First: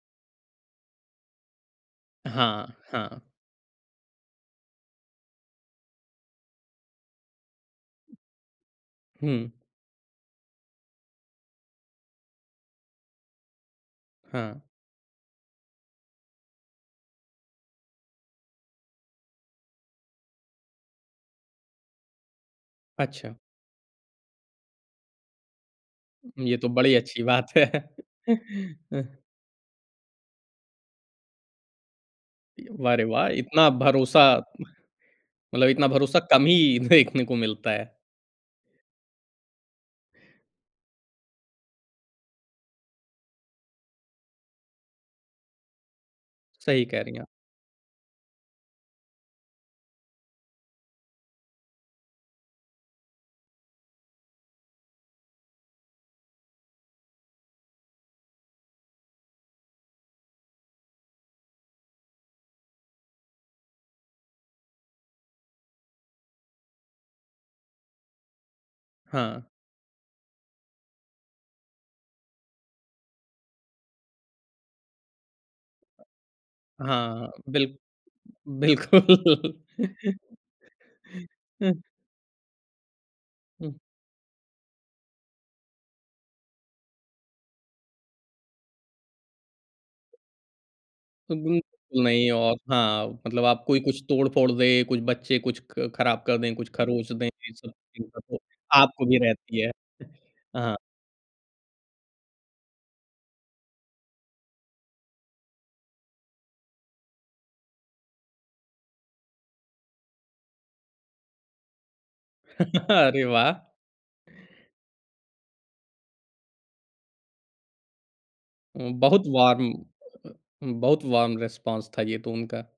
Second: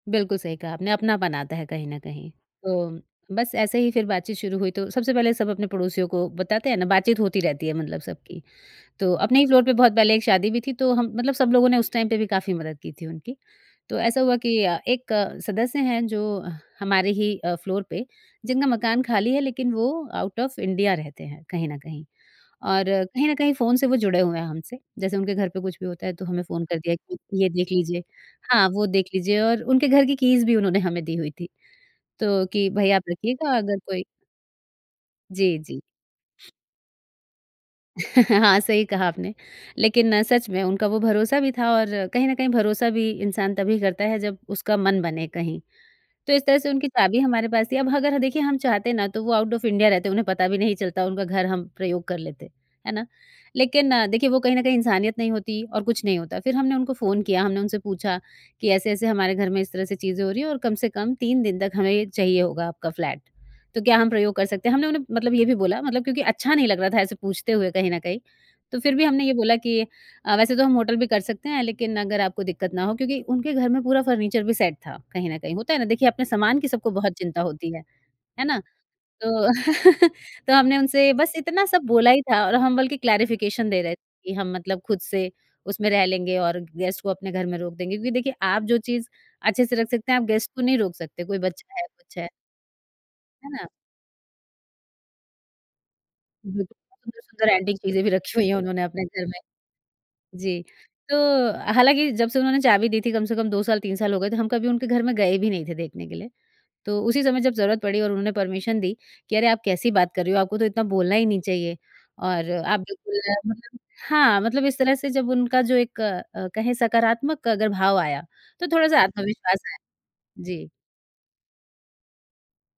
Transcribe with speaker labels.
Speaker 1: बिल्कुल सही कहा आपने, अपना बनाता है कहीं न कहीं।
Speaker 2: हाँ,
Speaker 1: तो
Speaker 2: हाँ।
Speaker 1: बस ऐसे ही फिर बातचीत शुरू हुई, तो सबसे पहले सब अपने पड़ोसियों को बताते हैं ना, बातचीत होती रहती है मतलब सबकी। तो अपने ही
Speaker 2: हुँ।
Speaker 1: फ्लोर पे बहुत पहले एक शादी भी थी तो हम मतलब सब लोगों ने उस टाइम पे भी काफ़ी मदद की थी उनकी, तो ऐसा हुआ कि
Speaker 2: हाँ।
Speaker 1: अ, एक सदस्य हैं जो हमारे ही अ, फ्लोर पे जिनका मकान खाली है लेकिन वो आउट ऑफ इंडिया रहते हैं कहीं न कहीं, और कहीं न
Speaker 2: अच्छा।
Speaker 1: कहीं फ़ोन से वो जुड़े हुए हैं हमसे, जैसे उनके घर पे कुछ भी होता है, तो हमें
Speaker 2: ये
Speaker 1: फ़ोन
Speaker 2: तो
Speaker 1: कर
Speaker 2: बड़ी
Speaker 1: दिया
Speaker 2: अच्छी
Speaker 1: कि ये
Speaker 2: बात है।
Speaker 1: देख लीजिए। हाँ, वो देख लीजिए और उनके घर की कीज़ भी उन्होंने हमें दी हुई थी, तो कि भाई
Speaker 2: वाह रे,
Speaker 1: आप
Speaker 2: वाह!
Speaker 1: रखिएगा
Speaker 2: इतना
Speaker 1: अगर कोई
Speaker 2: भरोसा। म
Speaker 1: जी,
Speaker 2: मतलब
Speaker 1: जी।
Speaker 2: इतना भरोसा कम ही देखने को मिलता है।
Speaker 1: हाँ, सही कहा आपने, लेकिन सच में उनका वो भरोसा भी था और कहीं न कहीं भरोसा भी इंसान तभी करता है, जब उसका मन बने कहीं। तो इस तरह से
Speaker 2: सही
Speaker 1: उनकी
Speaker 2: कह रहीं
Speaker 1: चाबी
Speaker 2: आप।
Speaker 1: हमारे पास थी अब अगर देखिए हम चाहते हैं ना तो वो आउट ऑफ इंडिया रहते, उन्हें पता भी नहीं चलता उनका घर हम प्रयोग कर लेते। है ना? लेकिन देखिए वो कहीं न कहीं इंसानियत नहीं होती और कुछ नहीं होता फिर हमने उनको फ़ोन किया, हमने उनसे पूछा कि, "ऐसे-ऐसे हमारे घर में इस तरह से चीज़ें हो रही हैं और कम से कम 3 दिन तक हमें ये चाहिए होगा आपका फ्लैट, तो क्या हम प्रयोग कर सकते हैं?" हमने उन्हें मतलब ये भी बोला मतलब क्योंकि अच्छा नहीं लग रहा था ऐसे पूछते हुए कहीं न कहीं तो फिर भी हमने ये
Speaker 2: हाँ।
Speaker 1: बोला कि अ, "वैसे तो हम होटल भी कर सकते हैं, लेकिन अगर आपको दिक्कत ना हो" क्योंकि उनके घर में पूरा फर्नीचर भी सेट था कहीं न कहीं होता है ना देखिए अपने सामान की सबको बहुत
Speaker 2: हाँ,
Speaker 1: चिंता होती
Speaker 2: बिल्क
Speaker 1: है। है ना? तो,
Speaker 2: बिल्कुल।
Speaker 1: तो हमने उनसे बस इतना सब बोला ही था और हम बल्कि क्लैरिफिकेशन
Speaker 2: हुँ।
Speaker 1: दे रहे थे कि हम मतलब खुद से उसमें रह लेंगे और गेस्ट को अपने घर में रोक देंगे, क्योंकि देखिए आप जो चीज़ अच्छे से रख सकते हैं आप गेस्ट को नहीं रोक सकते, कोई
Speaker 2: [unintelligible]
Speaker 1: बच्चा है, कुछ है।
Speaker 2: नहीं और हाँ, मतलब
Speaker 1: है
Speaker 2: आप
Speaker 1: ना?
Speaker 2: कोई कुछ तोड़-फोड़ दे, कुछ बच्चे कुछ ख ख़राब कर दें, कुछ खरोच दें
Speaker 1: सुंदर-सुंदर
Speaker 2: ये सब
Speaker 1: एंटिक
Speaker 2: की
Speaker 1: चीज़ें भी
Speaker 2: चिंता
Speaker 1: रखी
Speaker 2: तो
Speaker 1: हुई है उन्होंने
Speaker 2: आप
Speaker 1: अपने
Speaker 2: को भी
Speaker 1: घर में।
Speaker 2: रहती है।
Speaker 1: जी,
Speaker 2: हाँ।
Speaker 1: तो हालाँकि जब से उन्होंने चाबी दी थी कम से कम 2 साल, 3 साल हो गए तो हम कभी उनके घर में गए भी नहीं थे देखने के लिए, तो उसी समय जब ज़रूरत पड़ी और उन्होंने परमिशन दी कि, "अरे, आप कैसी बात कर रहे हो? आपको तो इतना बोलना ही नहीं चाहिए।" और आप बिल्कुल
Speaker 2: अरे, वाह!
Speaker 1: मतलब हाँ, मतलब इस तरह से जब उनका जो एक अ, कहे सकारात्मक अगर भाव आया तो
Speaker 2: उ,
Speaker 1: थोड़ा-सा
Speaker 2: बहुत
Speaker 1: आत्मविश्वास
Speaker 2: वॉर्म
Speaker 1: आया। जी।
Speaker 2: बहुत वॉर्म रिस्पॉन्स था ये तो उनका।